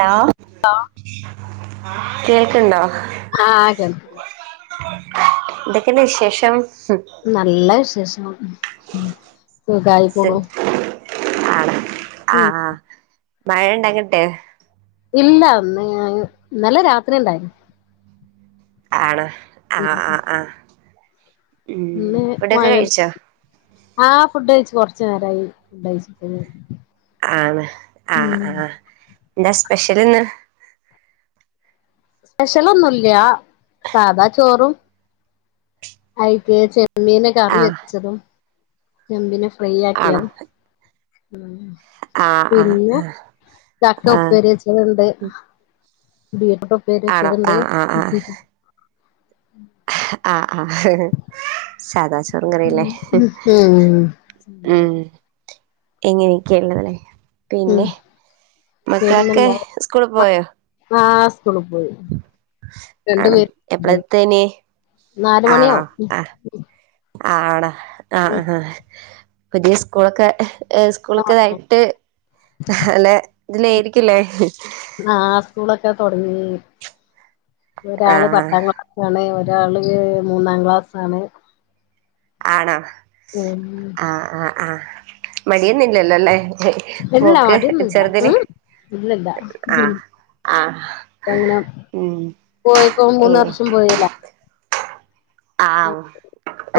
Hello [unintelligible] കേൾക്കണ്ടോ ആഹ് കേൾക്ക എന്തൊക്കെയിണ്ട് വിശേഷം നല്ല വിശേഷം ഉം ശരി ആണാ ഉം ആഹ് മഴ ഇണ്ടാങ്ങട്ട് ഇല്ല ഇന്നലെ രാത്രി ണ്ടായിരുന്നു ആണോ ആഹ് ഉം ആഹ് ആഹ് ഉം ഇന്ന് ഫുഡൊക്കെ മഴ കഴിച്ചോ ആഹ് ഫുഡ്കഴിച്ച് കൊറച്ച് നേരായി ഫുഡ് കഴിച്ചിട്ട് ആണോ ഉം ആഹ് ആഹ് എന്താ സ്പെഷ്യലിന്ന് സ്പെഷ്യലൊന്നുംല്യ സാദാചോറും അയിപ്പേ ചെമ്മീന് കറി ആഹ് വെച്ചതും ഞാൻ പിന്നെ ഫ്രൈ ആണോ ആക്കിയാർന്നു ആഹ് ആഹ് പിന്നെ ചക്ക ആഹ് ഉപ്പേരി വച്ചത്ണ്ട് ആണോ ഉപ്പേരിവച്ചതുണ്ട് ആഹ് ആഹ് ആഹ് ആഹ് ആഹ് സാദാ ചോറും കറീംല്ലേ ഉം ഉം ഇങ്ങനെയൊക്കെ ഉള്ളതല്ലേ ഉം പിന്നെ മക്കളൊക്കെ പിന്നെന്താ സ്കൂളി പോയോ ആഹ് സ്കൂളി പോയി രണ്ടു ആണ് പേരുണ്ട് എപ്പളെത്തേനി നാല് ആണോ മണിയാവും ഉം ആഹ് ആണോ ആഹ് ആഹ് ഉം. ഹാ പുതിയ സ്കൂളൊക്കെ ആ സ്കൂളൊക്കെതായിട്ട് നല്ല ഇതിലേരിക്കും ലേ ആഹ് സ്കൂളൊക്കെ തൊടങ്ങി ഒരാള് ആഹ് പത്താം ക്ലാസ് ആണ് ഒരാള് മൂന്നാം ക്ലാസ്സാണ് ആണോ ഉം ആഹ് ആഹ് ആഹ് മടിയൊന്നുല്ലല്ലോ ലേ ഇല്ല മോക്ക് മടിയൊന്നുല്ല ചെറുതിന് ഉം ഇല്ലല്ല ഉം ആഹ് ആഹ് ഇപ്പൊ അങ്ങനെ ഉം പോയിപ്പോ മൂന്ന് ഇങ്ങനെ വർഷം പോയില്ലേ ആഹ്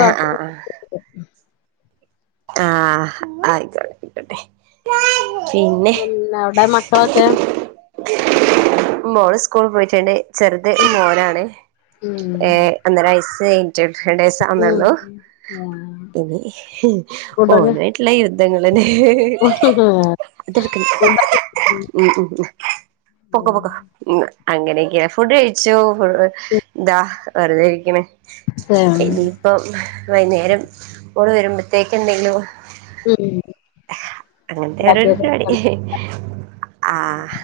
ആഹ് ആഹ് ആഹ് ആഹ് ആയിക്കോട്ടായിക്കോട്ടെ പിന്നെ അവിടെ മക്കളൊക്കെ മോള് സ്കൂള് പോയിട്ടുണ്ട് ചെറുത് ഉം മോനാണ് ഏഹ് ഒന്നരവയസ് കയി [unintelligible] ഉം ആന്നള്ളു ഉം ആ ഇനി ഫുഡൊക്കെ ഓനുവായിട്ടുള്ള യുദ്ധങ്ങള്ന്നെ അതെടുക്ണ് ഫുഡൊക്കെ ഉം ഉഹ് ഉഹ് ഉ പോക്കോ ഉം പോക്കോ ഉഹ് അങ്ങനെയൊക്കെയ ഫുഡ് കഴിച്ചു എന്താ വെറുതെ ഇരിക്കണ് ഉം. ഇനിയിപ്പ വൈന്നേരം ഓള് വരുമ്പോത്തേക്കെന്തെലും ഉം അങ്ങനത്തെ ഒരോരോ പരിപാടി ആഹ്ഹ്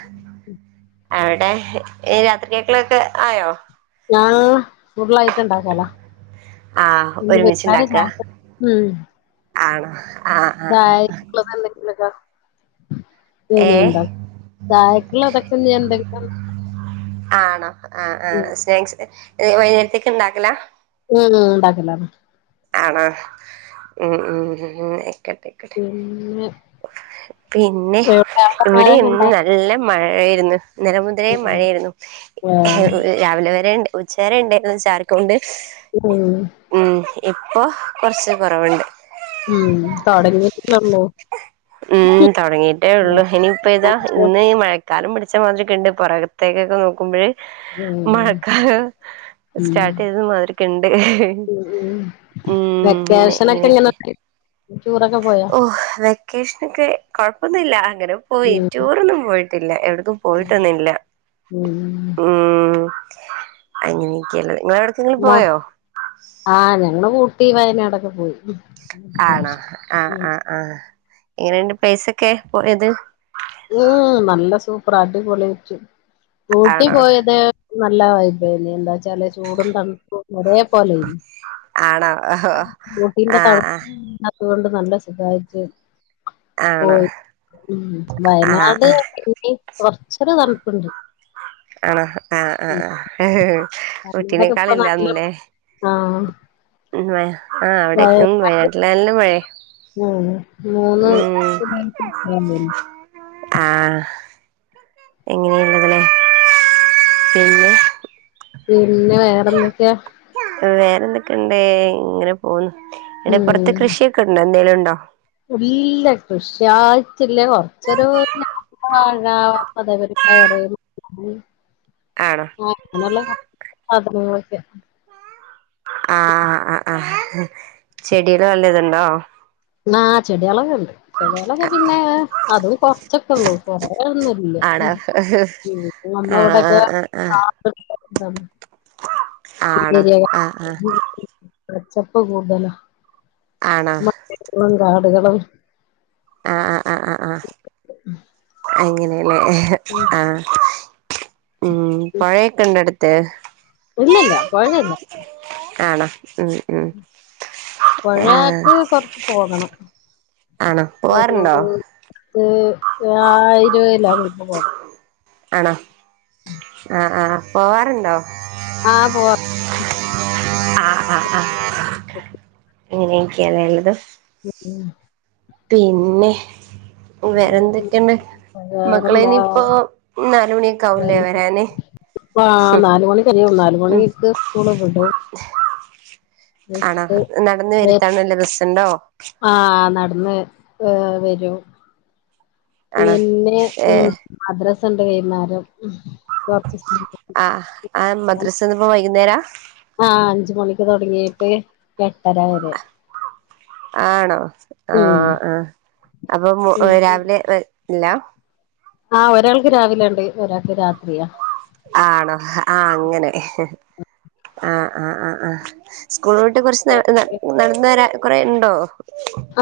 അവിടെ ഈ രാത്രിത്തെകേളൊക്കെ ആയോ ആഹ്ഹ് കൂടുതലായിട്ട്ഉണ്ടാക്കലോ ആഹ് ഒരുമിച്ചുണ്ടാക്ക [unintelligible] ആണോ ആഹ് ആഹ് ആഹ് ചായക്കുള്ളത് എന്തെങ്കില്ക്കോ ഏഹ് ഇനിയുണ്ടോ ചായക്കുള്ളതൊക്കെ എന്തെക്കങ്കിലും ആണോ ആഹ്ഹ് ഉം ആഹ്ഹ് സ്നാക്സ് വൈകി ത്തേക്ക്ണ്ടാക്കല ഉം ഉണ്ടാക്കലാണ് ആണോ ഉം ഉം ആയിക്കട്ടെ പിന്നെ പിന്നെ എവിടെ അവിടെ ഇവിടെ മഴയൊക്കെ ഇന്ന് ഉണ്ടോ നല്ല മഴായിരുന്നു ഇന്നല മുതലെ മഴയായിരുന്നു ആഹ് രാവിലെ വരെയണ്ട് ഉച്ച വരെ ഉണ്ടേന്ന് ചാറി ക്കൊണ്ട് മം ഉം ഇപ്പൊ കൊറച്ച് കുറവുണ്ട് ഉം തുടങ്ങിഇട്ടില്ലല്ലോ ഉം തുടങ്ങിട്ടേ ഉള്ളു ഇനിയിപ്പ ഇതാ ഇന്ന് മഴ കാടും പിടിച്ച മാതിരിക് ഒക്ക ഉണ്ട് പുറകത്തേക്കൊക്കെ നോക്കുമ്പോഴ് ഉം മഴക്കാലം സ്റ്റാർട്ട് ചെയ്ത മാതിരിക്ക ണ്ട് ഉ വെക്കേഷനൊക്കെ ഇങ്ങനെ ടൂറൊക്കെ പോയോ ഓഹ് വെക്കേഷന ഒക്കെ കൊഴപ്പൊന്നുല്ല അങ്ങനേ പോയി ഉം ടൂറൊന്നും പോയിട്ടില്ല എവിടക്കും ഉം പോയിട്ടന്നില്ല ഉം ഉ അങ്ങനെയൊക്കെയാണ് ങ്ങളവിടെ മ ആ ഞങ്ങള് ഊട്ടി വയനാടൊക്കെ പോയി ആണോ ഇപ്രാവശ്യം ആഹ് ആ ആ എങ്ങനെയണ്ട് പ്ല സൊക്കെസഒക്കെ പോയത് ഉ നല്ല സൂപ്പറാടിപൊളിച്ചു ഊട്ടി ആണോ പോയത് നല്ല വൈബ് ന എന്താ ച്ചാല് ചൂടും തണുപ്പും ഒരേ പോലെണ് ആണോ ഓഹോ ഊട്ടീന്റെ ആഹ് ആഹ് തണുപ്പ അതൊണ്ട് നല്ല സുഖായിട്ട് ആണോ പോയി ഉം ആഹ് വയനാട് ആഹ് പിന്നെ കൊറചൊക്കെ തണുപ്പുണ്ട് ആണോ ആഹ് ആഹ് ആഹ് തൊക്കെ ഊട്ടിനേക്കാൾ ഇപ്പട്ട [unintelligible] ആഹ് ഉ ആ അവിടെ ഉ വയനാട്ടില നല്ല മഴേ ആ മൂന്ന് [unintelligible] ആഹ് എങ്ങനെയുള്ളതിലെ പിന്നെ പിന്നെ വേറെന്തൊക്കെ വേറെന്തൊക്കെയ ഇണ്ടേ ഇങ്ങനെ പോന്നുന്നു ഇടെപ്പുറത്ത് ഉം കൃഷിയൊക്കെ ഉണ്ടോ എന്തെലും ഉണ്ടോ ഇല്ല കൃഷിയായിട്ടില്ലേ കൊറച്ചൊരു വാഴ [unintelligible] പയറ് [unintelligible] ആണോ ആഹ് നല്ല സാധനങ്ങളൊക്കെ ആഹ് ആഹ് ആ ചെടിൽ വല്ലതുണ്ടോ ആ ചെടികളൊക്കെ ഉണ്ട് ചെടികള ഒക്കെ പിന്നെ അതും കൊറച്ചൊക്കെ ഉള്ളൂ കുറേ ഒന്നും ഇല്ല ആണോ ഉം ആഹ് നമ്മളെ ഇവിടെക്കെ ആഹ് ആഹ് ആഹ് [unintelligible] ആണോ [unintelligible] ആഹ് ആഹ് കുന്നുകളും ആണോ കാടുകളും ആഹ് ആഹ് ആ ആ ആ അങ്ങനെയെല്ലേ ഉം ആഹ് ഉം പുഴയൊക്കെ ഇണ്ടോ അടുത്ത് ഇല്ല ഇല്ല പൊഴ ഒന്നും ഇല്ല ആണോ ഉം ഉം ആഹ് പൊഴക്ക് കൊറച്ച് പോകണം ആണോ ഒരു പോവാറുണ്ടോ ആ ഇരുപത് കിലോമീറ്റർ പോണം ആണോ ആ ആഹ് പോവാറുണ്ടോ ആഹ് പോവാ ആഹ് ആഹ് ആഹ് അങ്ങനെ ഒക്കെയാലേ ഉള്ളത് ഉം ഉം പിന്നെ വേറെന്തൊക്കെ ഉണ്ട് മക്കള് വേറെന്താ ഇനിയിപ്പോ നാലുമണിയൊക്കെ ആവുല്ലേ വരാന് ആ ഉം നാല് മണി കഴിയും ഉം നാലുമണിക്ക് സ്കൂള് വിടും ആണോ വിട്ടിട്ട് നടന്ന് വരുത്താണല്ലോ ബസുണ്ടോ ആഹ് നടന്ന് ഏ വരും ആണോ പിന്നെ ഉം ഏഹ് മദ്രാസ് ഉണ്ട് വൈന്നേരം ഉം ആഹ് ആ മദ്രസ് ഇന്നിപ്പോ വൈകുന്നേരാ ആ അഞ്ച് മണിക്ക് തുടങ്ങിയിട്ട് എട്ടര വരെ ആണോ ഉം ആഹ് ആ അപ്പൊ ഉം രാവിലെ ഇല്ല ആഹ് ഒരാൾക്ക് രാവിലെണ്ട് ഒരാൾക്ക് രാത്രിയാ ആണോ ആ അങ്ങനെ ആഹാ ആഹ് ആഹ് ആഹ് സ്കൂള് വിട്ട് കുറച്ച് നടന്ന് നടന്ന് വരാന്ന് കുറെ ഉണ്ടോ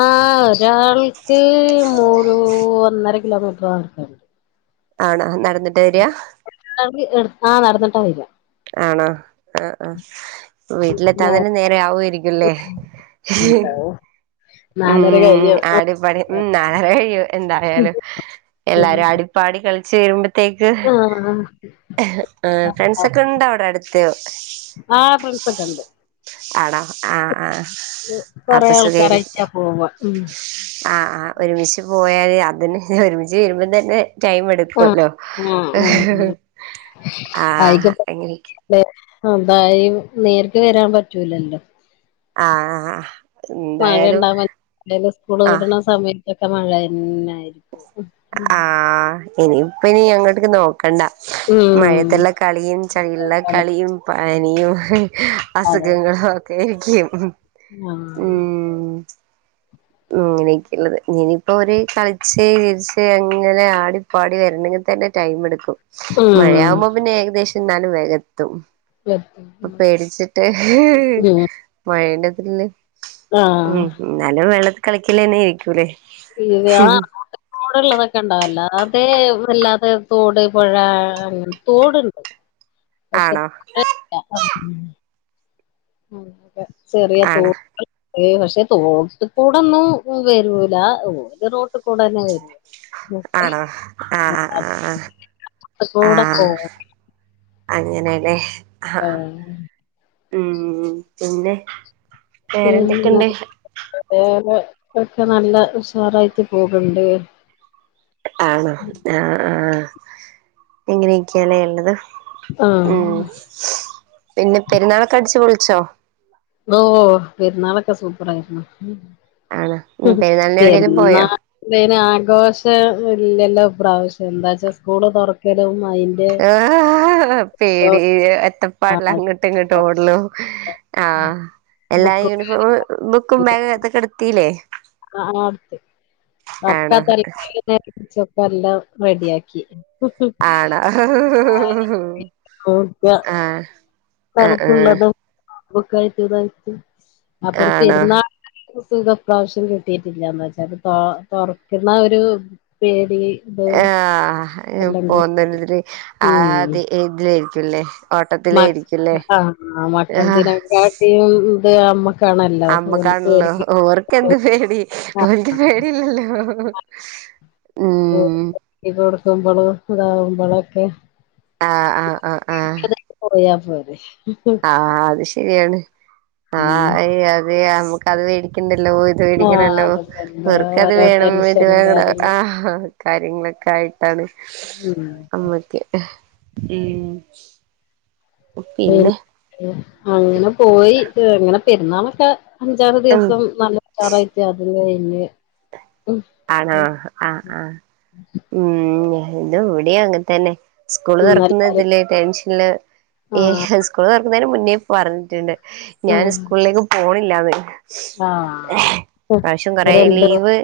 ആ ഒരാൾക്ക് മൂ ഒന്നര കിലോമീറ്ററാ നടക്കാളളത് ആണോ നടന്നിട്ടാ വരാ ആ നടന്നിട്ടാ വരാ ആണോ ആ ആ വീട്ടിലെത്താൻ പിന്നെ തന്നെ നേരെ ആവായിരിക്കുംല്ലേ ണ്ടാവോ നാലര ഉം കഴിയും ആടിപാടി ഉം നാലര കഴിയും എന്തായാലും എല്ലാരും ആടി- പാടി കളിച്ച് വരുമ്പ ത്തേക്ക് ആ ഫ്രണ്ട്സൊക്കെ ഉണ്ടോ അവിടെ അടുത്ത് ഒക്കെ ആ ഫ്രണ്ട്സൊക്കെ ഉണ്ട് ആ ആ കൊറെ ആൾക്കാരായിട്ടാ പോവാ ഉം ആഹ് ആഹ് ഒരുമിച്ച് പോയാല് അതിന് ഒരുമിച്ച് വരുമ്പോ തന്നെ ടൈം എടു ആ ക്കല്ലോ ആ ആ ആഹ് അങ്ങനെയൊക്കെ [unintelligible] നേരിട്ട് വരാൻ പറ്റൂലല്ലോ ആഹ് എന്തായാലും മഴണ്ടാവാൻ [unintelligible] സ്കൂള് ആഹ് വിട്ണ സമയത്തൊക്കെ മഴയന്നായിരിക്കും ഉം ഉം ആഹ് ഇനിയിപ്പ ഇനി അങ്ങോട്ടേക്ക് നോക്കണ്ട ഉം മഴയത്തുള്ള കളിയും ചളിയിലുള്ള അതെ കളിയും പനിയും അസുഖങ്ങളും ഒക് ക്കേരിക്കും ആഹ് ഇങ്ങനെയൊക്കെള്ളത് ഇന്നിനി ഇപ്പോ അവര് കളിച്ച് ചിരിച്ച് അങ്ങനെ ആടി പാടി വരണെങ്കി തന്നെ ടൈം എടുക്കും ഉം മഴയാകുമ്പോ പിന്നെ ഏകദേശം എന്നാലും വേഗം എത്തും എത്തും പേടിച്ചിട്ട് മഴേൻ്റെതില് ആഹ് ഇന്നാലും വെള്ളത്ത് കളിക്കല് തന്നേരിക്കൂലേ ഇല്ല തോടുള്ളതൊക്കെ ഉണ്ടാവല്ലോ അതെ വല്ലാതെ തോട് പുഴ അങ്ങനെ തോടുണ്ട് പക്ഷേ ആണോ [unintelligible] ഇല്ല ആഹ് [unintelligible] ചെറിയ ആണ് തോട് ഏയ് പക്ഷെ തോട്ട് കൂടൊന്നും വരൂല ഓല് റോട്ട് കൂടെ ന്നെ വരൂ ആണോ ആഹ് ആഹ് ആഹ് കൂടെ ആഹ് പോവും അങ്ങനെല്ലേ ആഹ് ഉം പിന്നെ പിന്നെന്താ വേറെന്തൊക്കെണ്ട് വേറെ ഒക്കെ നല്ല ഉഷാറായിട്ട് പോക്ന്ന്ണ്ട് ആണോ ആഹ് ആഹ് ഇങ്ങനെയൊക്കെയാല്ലേ ഇള്ളത് ഉം ആഹ് പിന്നെ പെരുന്നാളൊക്കെ അടിച്ച് പൊളിച്ചോ ഓ പെരുന്നാളൊക്കെ സൂപ്പറാരുന്നു ആണ് ഉം പെരുന്നാളിന് എവിടേലും പെരുന്നാ പോയോ ളിന് ആഘോഷം ഇല്ലല്ലോ ഇപ്രാവശ്യം എന്താച്ചാ സ്കൂള് തുറക്കലും അയിന് പേടി എത്തപ്പാടില അങ്ങോട്ടും ഇങ്ങോട്ടും ഓടലും ആഹ് എല്ലാ ബുക്ക് യൂണിഫോം ബുക്കും ബാഗ് അതൊക്കെടുത്തീല്ലേ ആഹ് അടുത്ത് ആണോ [unintelligible] പിടിച്ചപ്പോ എല്ലാം റെഡിയാക്കി ആണോ [unintelligible] ആഹ് ആഹ് ആഹ് നമുക്കുള്ളതും [unintelligible] അതൊര് ആണോ പെരുന്നാൾ സുഖം ഇപ്രാവശ്യം കിട്ടീട്ടില്ലാന്ന് വെച്ചാത് തൊറക്കുന്ന ഒരു പേടി ഇത് ആഹ് എല്ലാം കൂടി പോന്ന ഒരിതില് ആഹ് ഉം അത് ഇതിലായിരിക്കുംല്ലേ മക് ഓട്ടത്തിലായിരിക്കുംല്ലേ ആഹ് ആഹ് മക്കൾ ആഹ് ദിനേക്കാട്ടിം ത് അമ്മ അമ്മക്കാണല്ലോ ഓർക്ക് എന്ത് പേടി ആ, ഓര്ക്ക് പേടീല്ലല്ലോ ഉം ഇത് കൊടുക്കുമ്പളും ഇതാവുമ്പളൊക്കെ ആഹ് ആഹ് ആഹ് ആഹ് [unintelligible] പോയാ പോരെ ആഹ് അത് ശരിയാണ് ആ ഉം അത് നമുക്ക് അത് മേടിക്കണ്ടല്ലോ ആഹ് പേടിക്കണല്ലോ അതൊക്കെ എന്താ ഇവർക്കത് ഓരോ വേണം ഇത് ടെൻഷനും വേണം കാര്യങ്ങളും ആഹ് കാര്യങ്ങളൊക്കെ ആയിട്ടാണ് ഉം നമ്മക്ക് ഉം പിന്നെ അങ്ങനെ പോയി അങ്ങനെ പെരുന്നാളൊക്കെ അഞ്ചാറ് ഉം ദിവസം നല്ല ഉഷാറായിട്ട് അതും കഴിഞ്ഞ് ആണോ ആഹ് ആഹ് ഉം ന്നെ ഇവിടിം അങ്ങൻതന്നെ സ്കൂള് ഉം തുറക്കുന്ന എല്ലാരും ഇതില് ടെൻഷനില് ആഹ് ഏഹ് സ്കൂള് തുറക്കുന്നതിന് മുന്നേ പറഞ്ഞിട്ടുണ്ട് ഞാന് ഉം സ്കൂളിലേക്ക് പോണില്ലാന്ന് ആഹ് ഇപ്രാവശ്യം കൊറേ ഇവര് രണ്ട് ലീവ്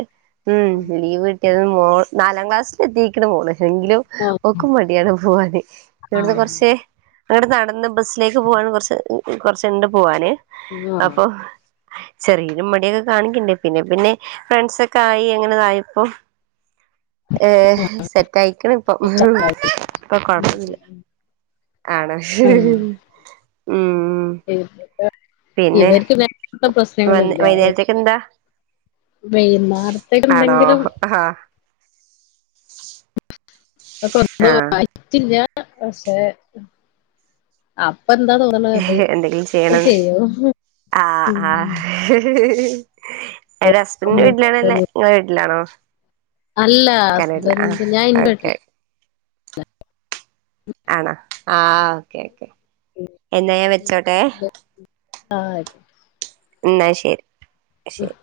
ഉം ലീവ് കിട്ടിയൊക്കുമോ നാലാം ക്ലാസ്സില് എത്തിക്ക്‌ണ് മോള് റ്റെങ്കിലും ആഹ് ഓൾക്ക് മടിയാണ് പോവാന് ആ ഇവിടുന്ന് കുറച്ച് ഇവിടന്നാടന്ന് ബസ്സിലേക്ക് പോവൻ കൊറച്ച് കൊറച്ച്ണ്ട് പോവാന് ആ അപ്പൊ ചെറിയോര് മടിയൊക്കെ കാണിക്ക്‌ണ്ട് പിന്നെ പിന്നെ ഫ്രണ്ട്സ് ഒ ക്കായി അങ്ങനെതായപ്പോ ഏഹ് സെറ്റ് ആയിക്ക്‌ണ്പ്പം ഇപ്പൊ കൊഴപ്പൊന്നുല്ല ആണോ ഉം. ഉം ഉം ഇവര്ക്ക് പിന്നെ അങ്ങൻത്തെ വന്ന് പ്രശ്നങ്ങളില്ല വൈന്നേരത്തേക്ക് എന്താ ആണോ വൈന്നാരത്തേക്കെന്തെങ്കിലും ആഹ് ഒക്കൊന്നു ആഹ് വാ യി [unintelligible] റ്റില്ല പക്ഷേ അപ്പ എന്താ തോന്ന് എന്തെങ്കിലും ചെയ്യണംന്ന് ആഹ് ഉം. ആഹ് എടെ ഹസ്ബൻഡറിന്റെ വീട്ടിലാണോ ഇല്ലേ ങ്ങടെ വീട്ടിലാണോ അല്ല ഇക്കാന്റെവീട്ടിലാ ആഹ് ഹസ്ബൻഡ് ഞാൻ ഇന്റെ ഓക്കെ ആണോ ആഹ് ഓക്കെ ഓക്കെ എന്ന ഞാൻ വെച്ചോട്ടെ വീട്ടിലാ ആഹ് ആയിക്കോട്ടെ ഇന്നാ ശരി ശരി